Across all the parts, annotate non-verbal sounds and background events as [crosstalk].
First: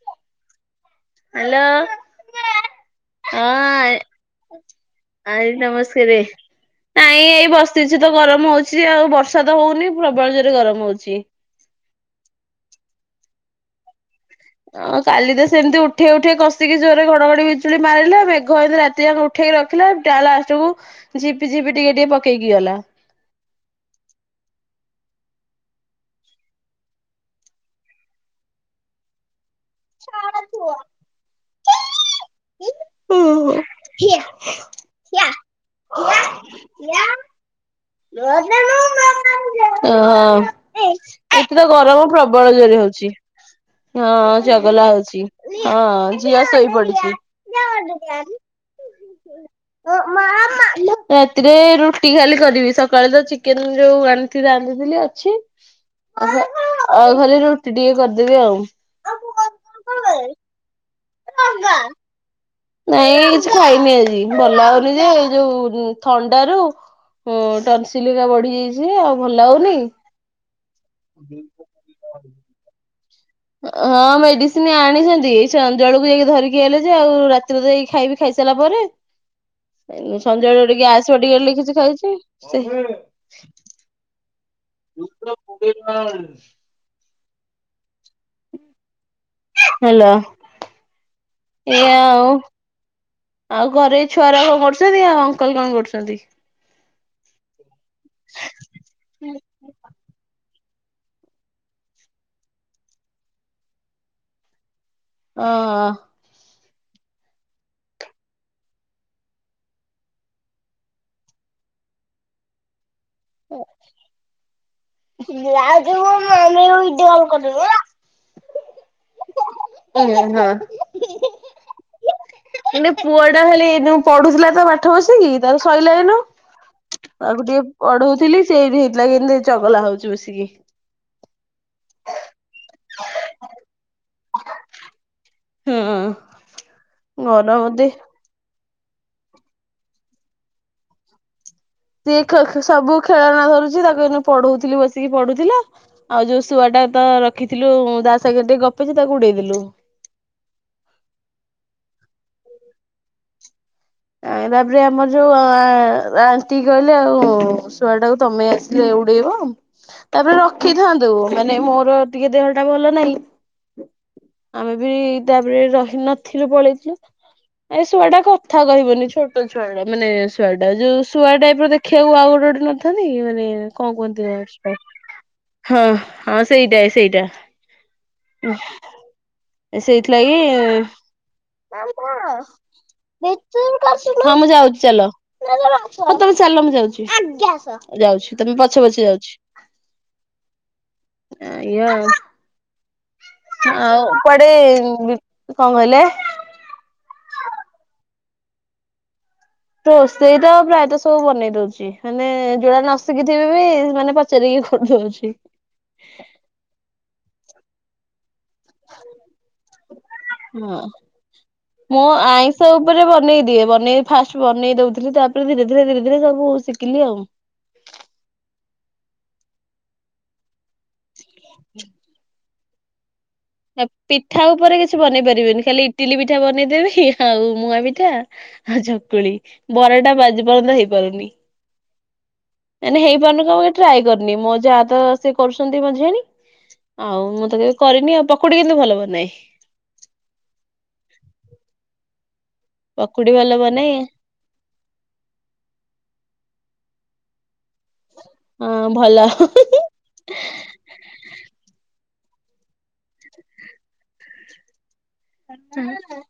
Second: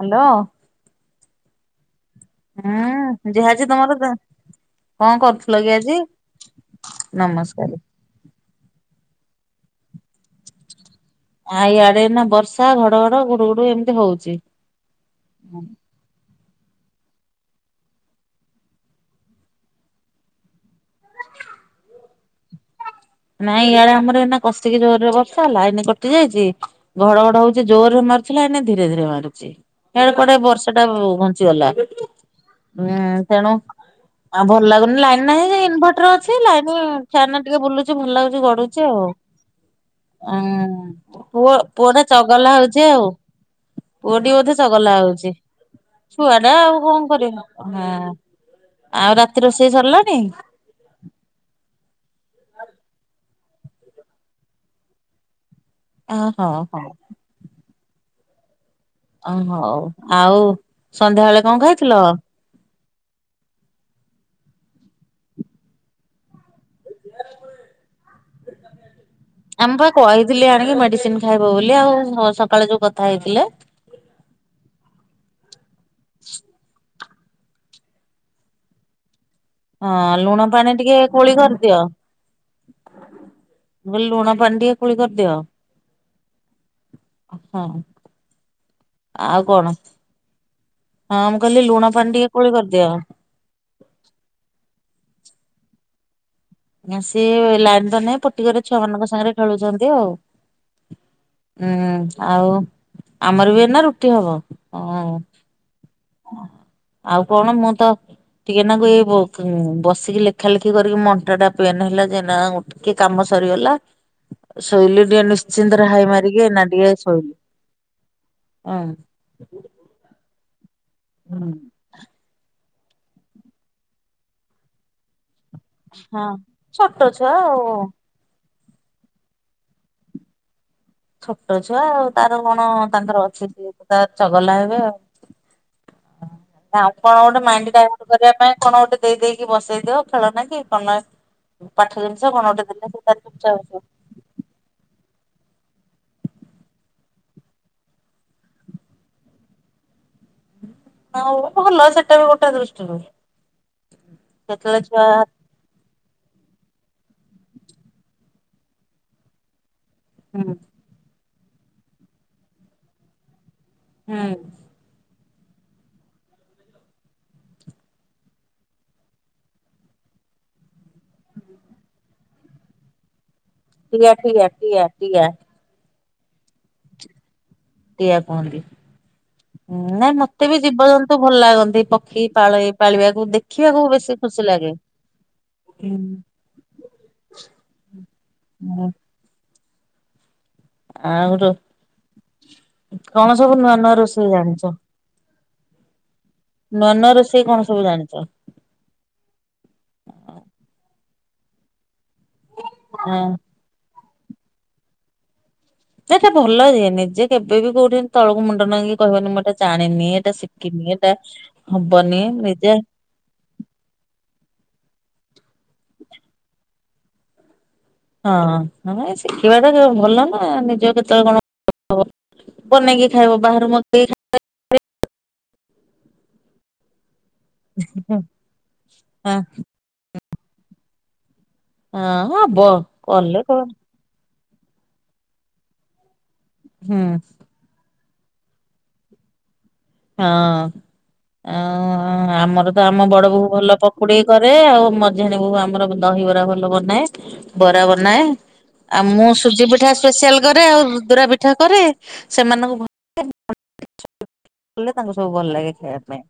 Hello. Hello. ହୁଁ ଯାହା ଅଛି ତମର ତ ଆଈ ନମସ୍କାରେ। ନାଇଁ ଏଇ ନମସ୍କାର ବସିଛୁ ତ ଗରମ ହଉଛି ଯେ ଆଉ ବର୍ଷା ତ ହଉନି ପ୍ରବଳ ଜୋରେ ଗରମ ହଉଛି। ଆ ଇଆଡେ ନା ବର୍ଷା ଘଡଘଡ ଘୁଡୁଘୁଡୁ ଏମତି ହଉଛି। ଆଉ କାଲି ତ ସେମତି ଉଠେଇ ଉଠେଇ କଷିକି ଜୋରରେ ଘଡଘଡି ଘଡି ବିଜୁଳି ମାରିଲା ମେଘ ଏନ୍ତି ରାତି ଯାକ ଉଠେଇକି ରଖିଲା ଟା ଲାଷ୍ଟକୁ ଝିପି ଝିପି ଟିକେ ଟିକେ ପକେଇକି କି ଗଲା। ନାଇଁ ଇଆଡେ ଆମର ଏଇନା କଷିକି ଜୋରରେ ବର୍ଷା ହେଲା, ଲାଇନି କଟି ଯାଇଛି, ଘଡଘଡ ହଉଛି ଜୋରରେ ମା ମାରୁଥିଲା ଏଇନେ ଧୀରେ ଧୀରେ ମାରୁଚି ହିଆଡେ କୁଆଡେ ବର୍ଷା ଟା ଘୁଞ୍ଚିଗଲା। ହୁଁ। ସେଣୁ ଆଉ ଭଲ ଲାଗୁନି, ଲାଇନ୍ ନାହିଁ ଇନଭର୍ଟର ଅଛି ଲାଇନି ଫ୍ୟାନ ଟିକେ ବୁଲୁ ହଁ ଉଁ ହଁ। ପୁଅ ସେଠି ତ ପୁଅଟା ଗରମ ଚଗଲା ପ୍ରବଳ ଜୋର ହଉଛି ହଉ ଚି। ଆଉ ହଁ ପୁଅଟି ହଁ ବୋଧେ ଚଗଲା ହଉଚି। ହଉଛି। ହଁ ଛୁଆ ଝିଅ ଟା ଆଉ କଣ ଶୋଇପଡିଚି। କରିବ ହଁ। ଆଉ ରାତି ରୋଷେଇ ମା ସରିଲାଣି ମା ରାତିରେ ରୁଟି ଖା କାଲି କରିବି। ସକାଳେ ତ ଚିକେନ ଯୋଉ ଆଣିକି ରାନ୍ଧିଥିଲି ଅଛି ଅ ଆ ହଉ ହଉ ଆଉ ଖାଲି ରୁଟି ଟିକେ କରିଦେବି ଆଉ। ଓହୋ ହଉ। ଆଉ ସନ୍ଧ୍ୟାବେଳେ କଣ ଖାଇଥିଲ? ନାଇଁ କିଛି ଖାଇନି ଆଜି। ଭଲ ଲାଗୁନି ଯେ ଏ ଯୋଉ ଥଣ୍ଡାରୁ ହୁଁ ଟନସିଲ ହେଇକା ବଢି ଯାଇଛି ଆଉ ଭଲ ଲାଗୁନି। ଆମେ ପା କହିଥିଲି ଆଣିକି ମେଡିସିନ ଖାଇବ ବୋଲି ଆଉ ସକାଳେ ଯୋଉ କଥା ହେଇଥିଲେ। ହଁ ମେଡିସିନ ଆଣିଛନ୍ତି, ସଂଜବେଳକୁ ଯାଇକି ଧରିକି ଆଇଲେ ଯେ ଆଉ ରାତିରେ ଯାଇ ଖାଇବି ଖାଇସାରିଲା ପରେ ହଁ ଲୁଣ ସଞ୍ଜବେଳେ ପାଣି ଗୋଟେ ଟିକେ ଗ୍ୟାସ୍ କୋଳି ବଟିକା ବୋଲି କରିଦିଅ କିଛି ଖାଇଛି। ସେ ମୁଁ କହିଲି ଲୁଣ ପାଣି ଟିକେ କୁଳି କରିଦିଅ। ହଁ। ଆଉ କଣ? ହାଲୋ ହଁ ମୁଁ କହିଲି ଲୁଣ ଏଇଆ ପାଣି ଟିକେ ଆଉ। କୋଳି କରିଦିଅ। ଆଉ ଘରେ ଏଇ ଛୁଆ ଗୁରା ସବୁ କଣ କରୁଛନ୍ତି ଆଉ ଅଙ୍କଲ କଣ କରୁଛନ୍ତି? ସିଏ ଲାଇନ ତ ନାହିଁ ପୋଟିକରେ ଛୁଆ ମାନଙ୍କ ସାଙ୍ଗରେ ଖେଳୁଛନ୍ତି ଆଉ। ହୁଁ ଆଉ ଆମର ବି ଏଇନା ରୁଟି ହବ। ହଁ। ହଅ ଆଉ କଣ ମୁଁ ତ ଟିକେ ନାକୁ ଏଇ ବ-ବସିକି ଲେଖା ଲେଖି କରିକି ମୋ ଅଣ୍ଟାଟା ପେନ୍ ହେଲା ଯେ, ଏଇନା ଆଉ କି କାମ ସରିଗଲା ଶୋଇଲି ଟିକେ ମାନେ ନିଶ୍ଚିନ୍ତରେ ପୁଅ ହାଇ ମାରିକି ଏଇନା ଟିକେ ଶୋଇଲି। ହଁ। ହଁ ହଁ। ହୁଁ। ଏଇନେ ପୁଅଟା ହେଲେ ଯୋଉ ପଢୁଥିଲା ତ ପାଠ ବସିକି ତାର ସଇଲା ଏଇନୁ, ହଁ। ଛୋଟ ଛୁଆ ତାକୁ ଆଉ ଟିକେ ପଢଉଥିଲି ସେଇଠି ହେଇଥିଲା କେନ୍ତି ଚଗଲା ହଉଛି ବସିକି। ଛୋଟଛୁଆ ଆଉ ତାର କଣ ତାଙ୍କର ଅଛି ସିଏ ତାର ଚଗଲା ହେବେ ଆଉ। ହଁ ଆଉ କଣ ଗୋଟେ ଗରମ ମାଇଣ୍ଡି ଦେ ଡାଇଭଟ କରିବା ପାଇଁ କଣ ଗୋଟେ ଦେଇଦେଇକି ବସେଇ ଦିଅ, ଖେଳନା କି କଣ ନା ସିଏ ଖେ ଖେ ସବୁ ଖେଳନା ବସିବ। ଧରୁଛି। ତାକୁ ଏଇନୁ ପଢଉଥିଲି ବସିକି ପଢୁଥି ଥିଲା ଆଉ ଯୋଉ ଶୁଆଟା ତ ରଖିଥିଲୁ ତା ସାଗେଂ ଟିକେ ଗପେ ଯେ ତାକୁ ଉଡେଇଦେଲୁ। ହଉ ଭଲ ସେଟା ବି ଗୋଟେ ଦୃଷ୍ଟିରୁ ନାଇଁ ଯେତେବେଳେ ତାପରେ ଛୁଆ ଆମର ଯୋଉ ଅ ଆଣ୍ଟି କହିଲେ ଆଉ ଶୁଆ ଟାକୁ ତମେ ଆସିଲେ ଉଡେଇବ। ତାପରେ ହୁଁ ରଖିଥାନ୍ତୁ ମାନେ ମୋର ଟିକେ ଦେହ ଟା ଭଲ ନାହିଁ। ହୁଁ। ଆମେ ବି ତାପରେ ରହିନଥିଲୁ ପଳେଇଥିଲୁ ଏ ଶୁଆ ଟା କଥା ଥା କହିବନି ଛୋଟ ଛୁଆଟେ ମାନେ ଶୋଆଟା। ଯୋଉ ଶୁଆ ଟାଇପ ର ଦେଖିବାକୁ ଆଉ ଗୋଟେ ଗୋଟେ ଟେ ନଥାନ୍ତି ମାନେ କଣ ଟିଆ କୁହନ୍ତି ଟିଆ ଟିଆ ଟିଆ ହଁ ହଁ ସେଇଟା ସେଇଟା ଟିଆ କୁହନ୍ତି। ହୁଁ ନାଇଁ ସେଇଥିଲାଗି ମତେ ବି ଜୀବଜନ୍ତୁ ଭଲ ଲାଗନ୍ତି ପକ୍ଷୀ ପାଳ ପାଳିବାକୁ ଦେଖିବାକୁ ବେଶୀ ହଁ ଖୁସି ମୁଁ ଲାଗେ। ଯାଉଛି ଚାଲ ହୁଁ ତମେ ଚାଲ ମୁଁ ଯାଉଛି ଯାଉଛି ତମେ ପଛେ ପଛେ ଯାଉଛି। ଆଉ ରୋ ନାଇଁ କଣ ସବୁ ଆଉ ନୂଆ ନୂଆ ଆଉ ରୋଷେଇ କୁଆଡେ ଜାଣିଛ? କଣ କହିଲେ? ନୂଆ ନୂଆ ରୋସେଇ କଣ ସବୁ ଜାଣିଛ? ରୋଷେଇ ତ ପ୍ରାୟତଃ ସବୁ ବନେଇ ଦଉଛି ମାନେ ଯୋଡା ନ ହଁ ଶିଖିଥିବି ବି ମାନେ ପ ଚାରିକି କରିଦଉଛି। ଏଇଟା ଭଲ ଯେ ନିଜେ କେବେବି କୋଉଠି ତଳକୁ ମୁଣ୍ଡ ନୁଇଁ କି କହିବନି ମୁଁ ଏଟା ଜାଣିନି ଏଟା ହଁ ଶିଖିନି ଏଇଟା ହବନି ନିଜେ ଯେ ବନେଇ ଫାଷ୍ଟ ବନେଇ ଦଉଥିଲି। ତାପରେ ଧୀରେ ଧୀରେ ଧୀରେ ଧୀରେ ସବୁ ଶିଖିଲି ଆଉ। ହଁ ଶିଖିବା ଟା ଭଲ ନା ନିଜ କେତେବେଳେ କଣ [unintelligible] ବନେଇକି ଖାଇବ ବାହାରୁ ଏ ମଗେଇ ପିଠା ଉପରେ କିଛି ବନେଇ ପାରିବନି ଖାଲି ଇଟିଲି ପିଠା ବନେଇଦେବି ଆଉ ମୁଆ ପିଠା ହଁ ଆଉ ଚକୁଳି ବରାଟା ବାଜି ପର୍ଯ୍ୟନ୍ତ ହେଇପାରୁନି। ହଁ। ହବ ମାନେ କଲେ ହେଇପାରୁନ କ କଣ ଆମ ଟ୍ରାଏ କରି ନି ମୋ ଯା ତ ସିଏ କରୁଛନ୍ତି ମଝିଆଣି ହୁଁ। ଆଉ ମୁଁ ତ କେବେ କରିନି ଆଉ। ପକୁଡି କିନ୍ତୁ ଭଲ ବନାଏ। ହଁ ହ। ଆମର ତ ଆମ ବଡ ପକୁଡି ବୋହୁ ଭଲ ବନାଏ ପକୁଡି କରେ। ଆଉ ମଝିଆଣୀ ବୋହୁ ଆମର ଦହିବରା ଭଲ ବନ ନାଏ ବରା ବ ନାଏ ହଁ ଆଉ ଭଲ। ମୁଁ ସୁଜି ପିଠା ସ୍ପେସିଆଲ କରେ ଆଉ ଦୁଦୂରା ପିଠା କରେ। ସେମାନଙ୍କୁ କଲେ ତାଙ୍କୁ ସବୁ ଭଲ ଲାଗେ ଖାଇବା ପାଇଁ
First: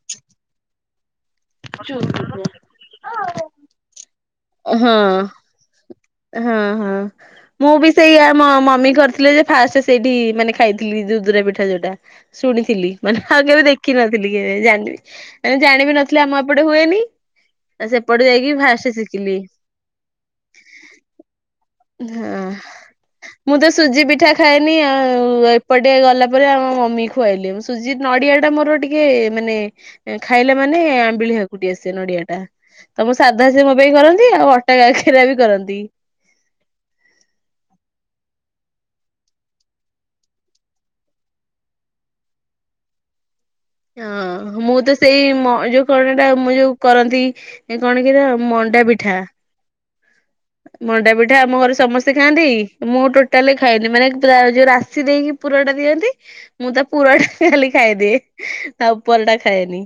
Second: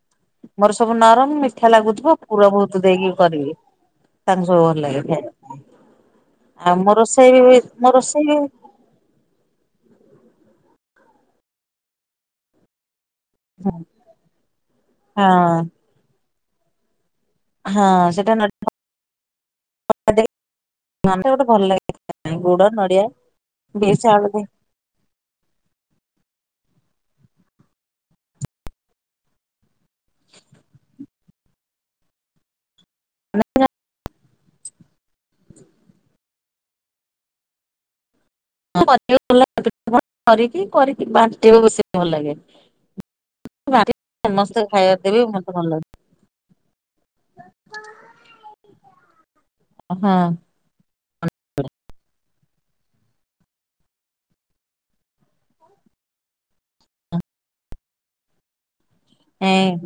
ମୋର ସବୁ ନରମ ମୀଠା ଲାଗୁଥିବ ପୁର ବହୁତ ଦେଇକି କରିବି ତାଙ୍କୁ ସବୁ ଭଲ ଲାଗେ ହଁ ଖାଇବା ହଁ ଆଉ ହଁ ମୋ ରୋଷେଇ ମୁଁ ମୋ ବି ସେଇ ରୋଷେଇ ଆମ ମମି କରିଥିଲେ ଯେ ଫାଷ୍ଟ ସେଇଠି ମାନେ ଖାଇଥିଲି ଯୋଉ ଦୁଦୁରା ପୀଠା ଯୋଉଟା ଶୁଣିଥିଲି ମାନେ ଆଉ କେବେ ଦେଖିନଥିଲି କେବେ ଜାଣିବି ମାନେ ହଁ ଜାଣିବି ନଥିଲି। ଆମ ଏପଟେ ହୁଏନି ଆ ହଁ ସେପଟେ ସେଟା ଯାଇକି ନଡିଆ ଫାଷ୍ଟ ଶିଖିଲି। [unintelligible] ଗୋଟେ ଭଲ ଲାଗେ। ଖାଇବା ହଁ ପାଇଁ ଗୁଡ ନଡିଆ ମୁଁ ତ ବିଟ ସୁଜି ପିଠା ଆଳୁ ଖାଇନି ଆଉ ଏପଟେ ଗଲା ପରେ ଆ ମମି ଖୁଆଇଲେ ସୁଜି ନଡିଆ ଟା ମୋର ଟିକେ ମାନେ ଖାଇଲା ମାନେ ଆମ୍ବିଲୀ ହାକୁଡ଼ି ଆସେ ନଡିଆ ଟା ତ ମୋ ସାଧା ଦେଇକି ସେ ମୋ ପାଇଁ କରନ୍ତି ଆଉ ଅଟା କାକେରା ବି କରନ୍ତି। କରିକି କରିକି ବାଣ୍ଟିବାକୁ ବେସି ଭଲ ଲାଗେ। ବାଣ୍ଟି ସମସ୍ତେ ହଁ ମୁଁ ତ ଖାଇବାକୁ ଦେବି ସେଇ ମତେ ଭଲ ଯୋଉ ଲାଗେ କଣ ଟା ମୁଁ ଯୋଉ କରନ୍ତି କଣ କି ଏରା ମ ମଣ୍ଡା ପିଠା ହଁ। ମଣ୍ଡା ପିଠା ଆମ ଘରେ ସମସ୍ତେ ଖାଆନ୍ତି। ମୁଁ ଟୋଟାଲେ ଖାଏନି ମାନେ ପୁରା ଯୋଉ ରାଶି ଦେଇକି ପୁରଟା ଦିଅନ୍ତି। ମୁଁ ତା ପୁରଟା ଖାଲି ଖାଇଦିଏ। ତା ଉପରଟା ହେଁ, ଖାଏନି।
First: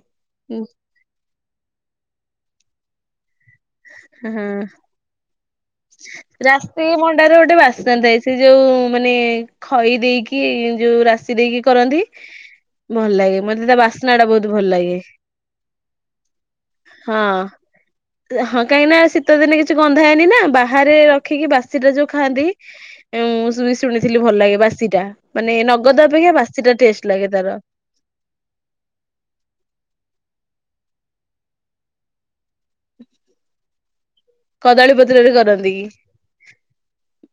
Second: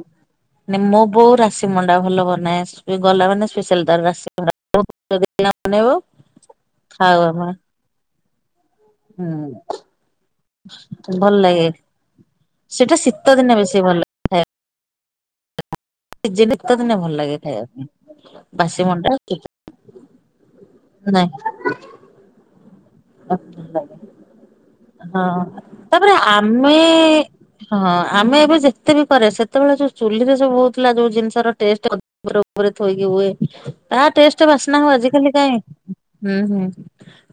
ମାନେ ମୋ ବୋଉ ରାଶି ମଣ୍ଡା ଭଲ ବନାଏ। ସେ, ଗଲା ମାନେ ସ୍ପେଶାଲ ତାର ରାଶି ହୁଁ, ମଣ୍ଡା। ହୁଁ। ବନେଇବ ରାଶି ଖାଉ ମଣ୍ଡାରେ ଆମେ ଗୋଟେ ବାସ୍ନା ଥାଏ। ସେ ଯୋଉ ମାନେ ହୁଁ ଖଇ ଦେଇକି, ଯୋଉ ଭଲ ରାଶି ଦେଇକି, ଲାଗେ। କରନ୍ତି। ସେଇଟା ଭଲ ଶୀତ ଲାଗେ। ଦିନେ ମତେ ବେଶୀ ତା ଭଲ ବାସ୍ନା ଟା ବହୁତ ଭଲ ଲାଗେ। ନିଜେ ନିତ ଦିନେ, ଭଲ ଲାଗେ ଖାଇବା ପାଇଁ। ବାସି କାହିଁକିନା, ଶୀତ ଦିନେ କିଛି ଗନ୍ଧା ଏନିନା, ବାହାରେ ନାଇଁ ରଖିକି ବାସିଟା ଯୋଉ ଖାଆନ୍ତି। ଏ ମତେ ମୁଁ, ଭଲ ଶୁଣି- ଲାଗେ। ଶୁଣିଥିଲି ଭଲ ଲାଗେ ବାସି ଟା। ହଁ ମାନେ ନଗଦ ଅପେକ୍ଷା, ବାସି ଟା ଟେଷ୍ଟ ଲାଗେ ତାର। ଆ-ଆମେ ଏବେ ଯେତେ ବି କରେ, ସେତବେଳେ ଯୋଉ ଚୁଲିରେ ସବୁ ବହୁ ଥିଲା ଯୋଉ ଜିନିଷର ଟେଷ୍ଟ୍, ଅଧି- ଉପରେ, ଉପରେ ଥୋଇକି ହୁଏ। ତା ଟେଷ୍ଟ ବାସ୍ନା ହଉ କଦଳୀ ପତ୍ରରେ ଆଜିିକାଲି କାଇଁ? କରନ୍ତି କି ହୁଁ, ହୁଁ।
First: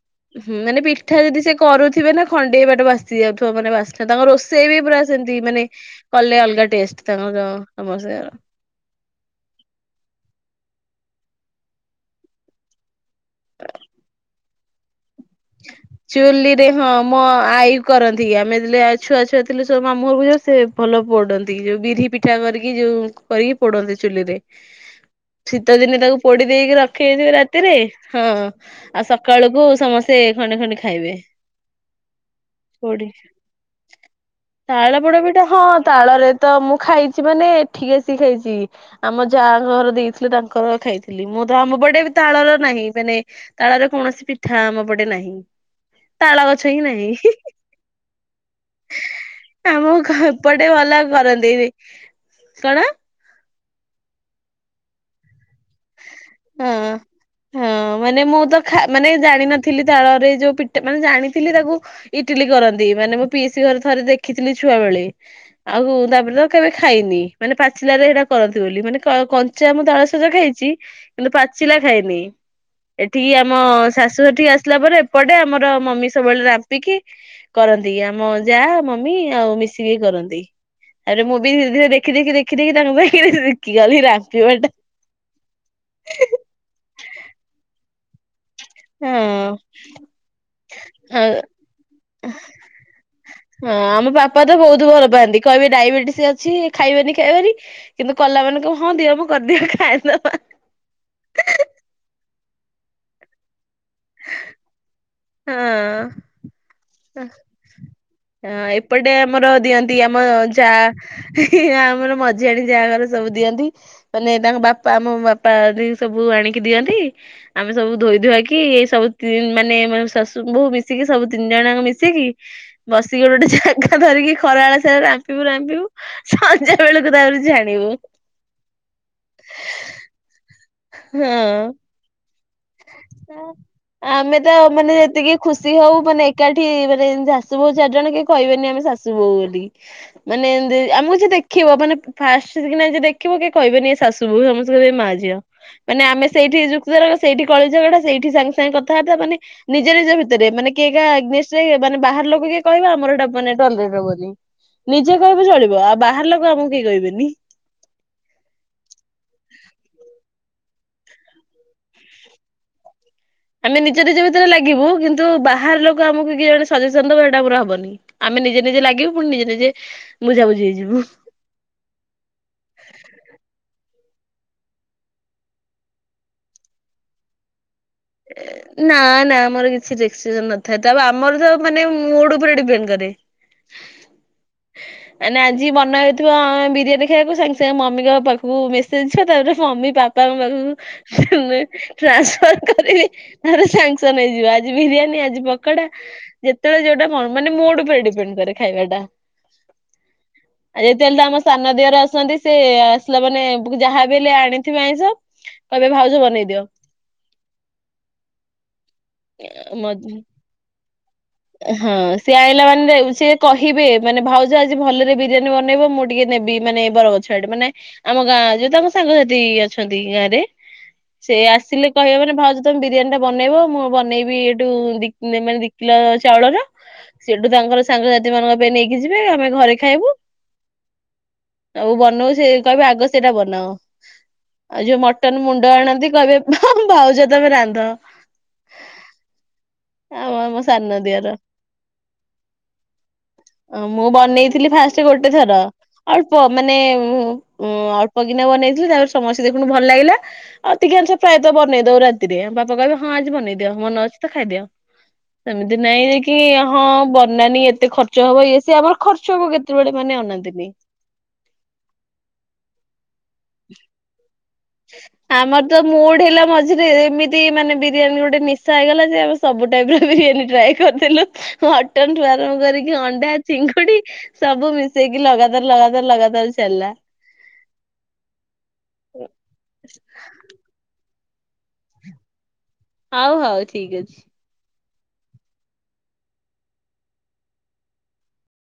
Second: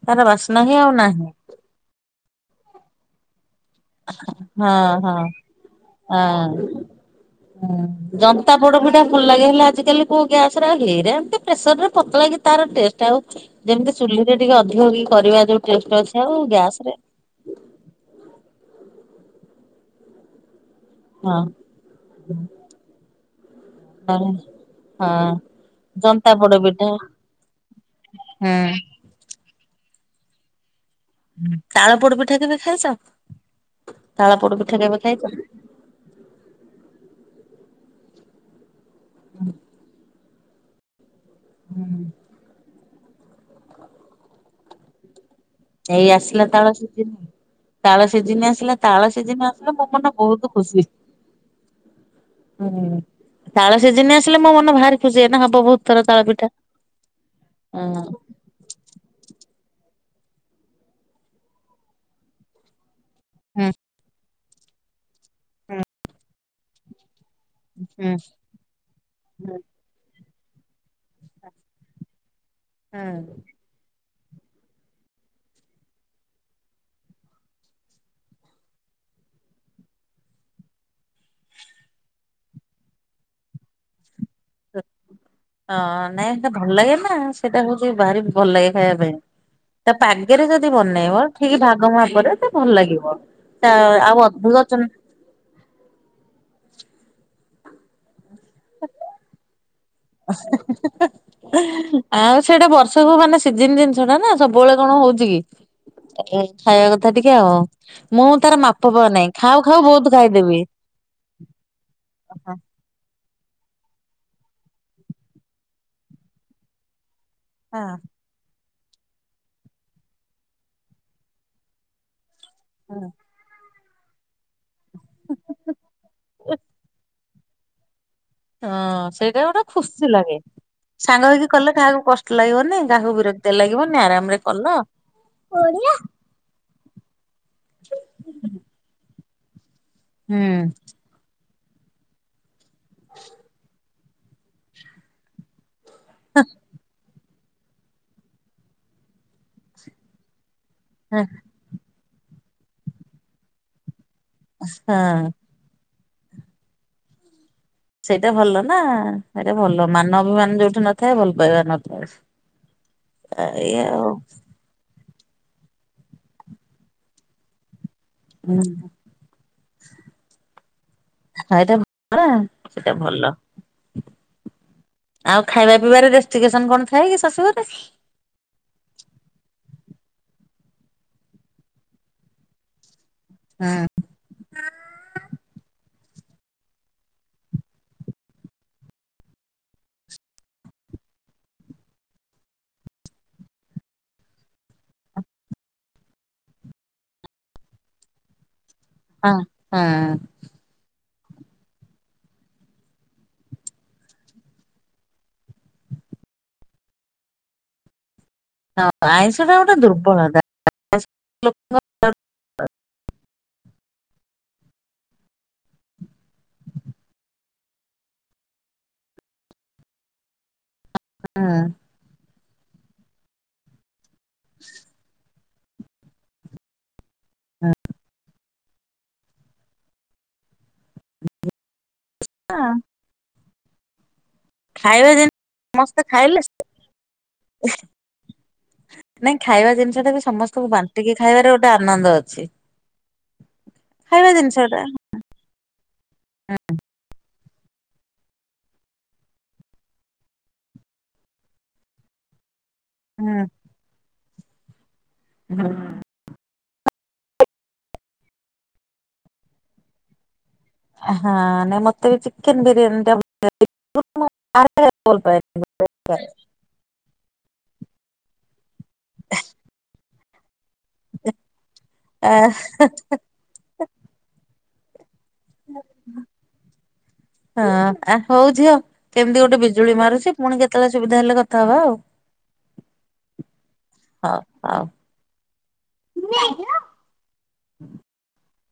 ତାର ବାସ୍ନା ହୁଁ, ହିଁ ମାନେ ଆଉ ପିଠା ନାହିଁ ଯଦି ସେ କରୁଥିବେ ନା, ଖଣ୍ଡିଏ ବାଟ ବାସି ଯାଉ ଥିବ। ତୋ, ମାନେ ବାସ୍ନା ତାଙ୍କର। ରୋଷେଇ ହଁ ବି ପୁରା ହଁ। ସେମିତି, ମାନେ କଲେ ହଁ। ଅଲଗା ଟେଷ୍ଟ ତାଙ୍କର ସମିସ୍ତିଙ୍କର। ତା ପୋଡ଼ ପିଠା ଭଲ ଲାଗେ। ହେଲେ ଆଜି କାଲି କୋଉ ଗ୍ୟାସ୍ ରେ ଏରା ଏମତି ପ୍ରେସରରେ, ପତଲାଗି ତାର ଟେଷ୍ଟ। ଆଉ ଯେମିତି ଚୁଲିରେ ଟିକେ ଅଧିକ କି କରିବା ଯୋଉ ଟେଷ୍ଟ ଅଛି ଆଉ ଚୁଲିରେ, ହଁ। ଗ୍ୟାସରେ ମୋ ଆଇ କରନ୍ତି। ଆମେ ଯେତେ ଛୁଆ, ଛୁଆ ଥିଲୁ, ସବୁ ମାମୁଁ ଘର ଯାଉ। ସେ ଭଲ ହଁ ପୋଡନ୍ତି। ଯୋଉ ବିରି ପିଠା କରିକି, ଯୋଉ କରିକି ପୋଡନ୍ତି ଚୁଲିରେ। ହଁ ଶୀତ ଦିନେ, ତାକୁ ଜନ୍ତା ପୋଡି ପୋଡ ଦେଇକି, ପିଠା ରଖିଦେଇଥିବେ ରାତିରେ। ହଁ, ହୁଁ। ଆଉ ସକାଳୁକୁ ବୋଉ ସମସ୍ତେ ଖଣ୍ଡେ, ଖଣ୍ଡେ ତାଳ ପୋଡ ପିଠା, ତମେ ଖାଇଛ? ପୋଡି ତାଳ ପୋଡ ପିଠା ତାଳ କେବେ ପୋଡ ଖାଇଛ? ପିଠା ହଁ, ତାଳରେ ତ ମୁଁ ଖାଇଛି ମାନେ ଏଠିକି ଆସିକି ଖାଇଛି। ଆମ ଯା ଘର ଦେଇଥିଲେ, ତାଙ୍କର ଖାଇଛି। ଥିଲି। ମୁଁ ତ ଆମ ପଟେ ତାଳର ନାହିଁ। ସେ ନେଇ, ମାନେ ତାଳର କୌଣସି, ପିଠା ଆମ ପଟେ ନାହିଁ। ଏଇ ଆସିଲା, ଗଛ ତାଳ ହିଁ ସିଜିନ୍। ନାହିଁ ତାଳ ସିଜିନ୍ ଆସିଲା। ତାଳ ସିଜିନ୍ ଆସିଲେ, ମୋ ଆମ ମନ ବହୁତ ଏପଟେ ଖୁସି। ଭଲ କରନ୍ତି କଣ ହୁଁ ତାଳ ସିଜିନ୍ ଆସିଲେ ମୋ ମନ ଭାରି ଖୁସି। ଏନା ହବ ବୋହୁତ୍। ହଁ, ହଁ। ମାନେ ମୁଁ ତ ଖା-ମାନେ ଜାଣି ନ ଥିଲି। ତାଳରେ ଯୋଉ ପି- ମାନେ ଜାଣିଥିଲି, ତାକୁ ଇଟିଲି କରନ୍ତି। ମାନେ ମୋ ପିଇସି ହୁଁ ଘରେ, ଥରେ ଦେଖି ଥିଲି ଛୁଆବେଳେ। ଆଉ ତାପରେ, ତ କେବେ ଖାଇନି। ମାନେ ପାଚିଲାରେ, ହୁଁ। ଏଇଟା କରନ୍ତି ବୋଲି। ମାନେ କଞ୍ଚା ମୁଁ ତାଳସଜ ଖାଇଛି। କିନ୍ତୁ ପାଚିଲା ଖାଇନି। ଏଠିକି ହୁଁ। ଆମ ଶା ସୂ, ଏଠିକି ଆସିଲା ପରେ, ଏପଟେ ଆମର ମମି ସବୁବେଳେ, ରାମ୍ପିକି କରନ୍ତି। ଆମ ଯାହା, ମମି ଆଉ' ମିଶିକି କରନ୍ତି। ତାପରେ ମୁଁ ବି ଧୀରେ, ଦେଖି, ଦେଖି, ଦେଖି, ଦେଖି ତାଙ୍କୁ ପାଖରେ ଶିଖିଗଲି ରା ହଁ, ନାଇଁ ସେ ଭଲ ଲାଗେ ନା। ସେଇଟା ହଉଛି ବାରି ଭଲ ଲାଗେ ଖାଇବା ପାଇଁ। ହଁ ତା ପାଗରେ ଯଦି ବନେଇବ, ହଁ ଠିକ୍ ଭାଗ ମାପରେ ତ ଭଲ ଲାଗିବ। ତା ହଁ, ଆମ ଆଉ ବାପା ତ ଅଧିକ ଚ ବହୁତ ଭଲ ପାଆନ୍ତି। କହିବେ ଡାଇବେଟିସ ଅଛି, ଖାଇବେନି, ଖାଇବାରି କିନ୍ତୁ କଲା ମାନେ କହିବେ, ହଁ ଦିଅ ମୁ କରିଦିଏ ଖାାଇଦବା। ଆଉ ସେଇଟା ବର୍ଷକୁ ମାନେ, ସିଜନ ଜିନିଷଟା ନା, ସବୁବେଳେ କଣ ହଉଛି କି, ହଁ ଏଇ ଖାଇବା କଥା ଟିକେ ଆଉ। ମୁଁ ତାର ମାପ ପାଉ ନାହିଁ। ଖାଉ, ଖାଉ ଏମିତି ବହୁତ ଆମ ଖାଇଦେବି। ଯା। ହି, ହି ଆମର ମଝିଆଣ ଯା ଘର ସବୁ ଦିଅନ୍ତି। ମାନେ ତାଙ୍କ ବାପା, ଆମ ବାପା ବି ସବୁ ଆଣିକି ଦିଅନ୍ତି। ଆମେ ସବୁ ଧୋଇ ଧୁଆକି, ଏଇ ସବୁ କ୍ଲିନ୍, ମାନେ ଶାଶୁ ବୋହୂ ମିଶିକି, ସବୁ ତିନି ଜଣାଙ୍କ ମିଶିକି, ବସିକି ଗୋଟେ ଜାଗା ଧରିକି, ଖରା ବେଳ ରାମ୍ପିବୁ, ରାମ୍ପିବୁ ସଞ୍ଜ ବେଳକୁ ତାପରେ ଜାଣିବୁ। ହଁ ସେଇଟା ଗୋଟେ ଖୁସି ଲାଗେ। ହଁ। ସାଙ୍ଗ ହେଇକି କଲେ, କାହାକୁ କଷ୍ଟ ଲାଗିବନି। କାହାକୁ ବିରକ୍ତି ଲାଗିବନି ଆରାମରେ ଆମେ ତ କଲ। ମାନେ ଯେତିକି ହୁଁ ଖୁସି ହଉ, ମାନେ ଏକାଠି ମାନେ ଶାଶୁ, ବୋହୂ ଚାରି ଜଣ, କେହି କହିବେନି, ଆମେ ଶଶୁ ବୋହୂ ବୋଲି। ମାନେ ଏମ୍ ତି ଆମକୁ, ଯିଏ ଦେଖିବ ମାନେ ଫାଷ୍ଟ କିନା ଯିଏ ଦେଖିବ କିଏ କହିବେନି ଇଏ ଶାଶୁ ତୁ ଏମିତି ଗୋଟେ ମା ଝିଅ ମାନେ ଆମେ ସେଇଠି ଯୁକ୍ତିତରକ ସେଇଠି କଳି ଝଗଡ଼ା ସେଇଠି ସାଙ୍ଗେ ସାଙ୍ଗେ କଥାବାର୍ତ୍ତା ମାନେ ନିଜ ନିଜ ଭିତରେ ମାନେ କିଏ କାହା ଏଗନେଷ୍ଟ୍ ମାନେ ବାହାର ଲୋକ କିଏ କହିବ ଆମର ଏଇଟା ମାନେ [unintelligible] ନିଜେ ହଁ। କହିବ ଚଳିବ। ବାହାର ଲୋକ ଆମକୁ କେହି କହିବେନି। ସେଇଟା ଭଲ ନା ସେଇଟା ଭଲ ମାନ ଅଭିମାନ ଯୋଉଠି ନଥାଏ ଭଲ ପାଇବା ନଥାଏ। [inaudible] ଆମେ ଏଇଆ ନିଜ ଆଉ ନିଜ ଭିତରେ ଲାଗିବୁ କିନ୍ତୁ ବାହାର ଲୋକ ଆମକୁ କିଏ ଜଣେ ସଜେସନ୍ ଦବ ସେଇଟା ଆମର ହବନି। ଆମେ ହୁଁ ନିଜେ ନିଜେ ଲାଗିବୁ ପୁଣି ନିଜେ ନିଜେ ବୁଝାବୁଝି ହେଇଯିବୁ। ହଁ ଏଇଟା ଭଲ ନା ଏଇଟା ଭଲ। ଆଉ ଖାଇବା ପିଇବାରେ ରେଷ୍ଟ୍ରିକେସନ୍ କଣ ଥାଏ କି ଶାଶୁ ଘରେ? ନା ନା ଆମର କିଛି ରେଷ୍ଟ୍ରିକେସନ୍ ନଥାଏ ତା ଆମର ତ ମାନେ ମୁଡ୍ ଉପରେ ଡିପେଣ୍ଡ୍ କରେ। ହଁ ଆଜି ମନ ହେ ବିରିୟାନୀ ଖାଇବାକୁ ସାଙ୍ଗେ ସାଙ୍ଗେ ମମିଙ୍କ ପାଖକୁ ମେସେଜ ଯିବ ତାପରେ ମମି ବାପାଙ୍କ ପାଖକୁ ହୁଏ ଟ୍ରାନସ୍ଫର। କରିବି ତାହେଲେ ସାଙ୍ଗସନ୍ ହେଇଯିବ ଆଜି ବିରିୟାନୀ ଆଜି ପକୋଡା ଯେତେବେଳେ ଯୋଉଟା ମନ ମୁଡ୍ ଉପରେ ଡିପେଣ୍ଡ୍ କରେ। ଖାଇବାଟା। ହଁ ହଁ। ଆଉ ଯେତେବେଳେ ଆମ ସାନ ଦିଅର ଆସନ୍ତି ସେ ଆସିଲେ ମାନେ ଯାହା ବି ହେଲେ ଆଣିଥିବ ଆଇଁଷ। କହିବେ ଭାଉଜ ବନେଇଦିଅ। ହଁ ଆଇଁଷ ଟା ଗୋଟେ ଦୁର୍ବଳତା। ହୁଁ ସେ ଆଁଇଲା ମା ସିଏ କହିବେ ମାନେ ଭାଉଜ ଆଜି ଭଲରେ ବିରିୟାନୀ ବନେଇବ ମୁଁ ଟିକେ ନେବି ମାନେ ବର ଗଛଆଡେ ମାନେ- ଆମ ଗାଁ ଯୋଉ ତାଙ୍କ ସାଙ୍ଗସାଥି ଅଛନ୍ତି ଗାଁ ରେ। ସେ ହଁ। ଆସିଲେ କହିବ ମାନେ ଭାଉଜ ତମେ ବିରିୟାନୀ ଟା ବନେଇବ ମୁଁ ବନେଇବି। ବି ଏଠୁ ଦି ଦି କିଲୋ ଚାଉଳର ସେଠୁ ହଁ ତାଙ୍କର ସାଙ୍ଗସାଥି ମାନଙ୍କ ପାଇଁ ନେଇକି ଯିବେ ଆମେ ଘରେ ଖାଇବୁ। ଆଉ ବନଉ ସେ ହଁ କହିବେ ଆଗ ସେଟା ବନାଅ। ଆଉ ଯୋଉ ଖାଇବା ଜିନି ମଟନ ମୁଣ୍ଡ ସମସ୍ତେ ଆଣନ୍ତି କହିବେ ଖାଇଲେ ଭାଉଜ ତମେ ରାନ୍ଧ। ନାଇଁ ଖାଇବା ଜିନିଷ ଟା ବି ଆଉ ଆମ ସମସ୍ତଙ୍କୁ ସାନ ବାଣ୍ଟିକି ଦିଅର ଖାଇବାରେ ଗୋଟେ ଆନନ୍ଦ ଅଛି। ମୁଁ ଖାଇବା ଜିନିଷ ବନେଇଥିଲି ଟା। ଫାଷ୍ଟ ଗୋଟେ ଥର ଅଳ୍ପ ମାନେ ଉଁ ଅଳ୍ପ କିନା ବନେଇଥିଲୁ ତାପରେ ସମସ୍ତେ ଦେଖନ୍ତୁ ଭଲ ଲାଗିଲା ଆଉ ଟିକେ ଅଧିକାଂଶ ପ୍ରାୟତ ବନେଇ ଦଉ ରାତିରେ ବାପ କହିବେ ହଁ ଆଜି ହୁଁ ବନେଇଦିଅ ମନ ଅଛି ତ ଖାଇଦିଅ ହୁଁ। ସେମିତି। [unintelligible] ହଁ ବନାନୀ ଏତେ ଖର୍ଚ୍ଚ ହବ ଇଏ ସିଏ ଆମର ଖର୍ଚ୍ଚ ହବ କେତେବେଳେ ମାନେ ଅନାନ୍ତିନି। ହଁ ନାଇ ମତେ ବି ଚିକେନ ବିରିୟାନୀ ଟା [unintelligible] ଭଲ ପାଏନି। ଆମର ତ ମୁଡ୍ ହେଲା ମଝିରେ ଏମିତି ମାନେ ବିରିୟାନୀ ଗୋଟେ ନି ଶା ହେଇଗଲା ଯେ ଆମେ ସବୁ ଟାଇମ୍ ରେ ବିରିୟାନୀ ଟ୍ରାଏ କରିଦେଲୁ ମଟନଠୁ ଆରମ୍ଭ କରିକି ଅଣ୍ଡା ଚିଙ୍ଗୁଡି ସବୁ ମିଶ ହଁ ହଉଝିଅ କେମିତି। ଗୋଟେ ବିଜୁଳି ମାରୁଛି ପୁଣି କେତେବେଳେ ସୁବିଧା ହେଲେ କଥା ହବା ଆଉ। ହଉ ହଉ ଠିକ୍ ଅଛି। ହଉ [unintelligible]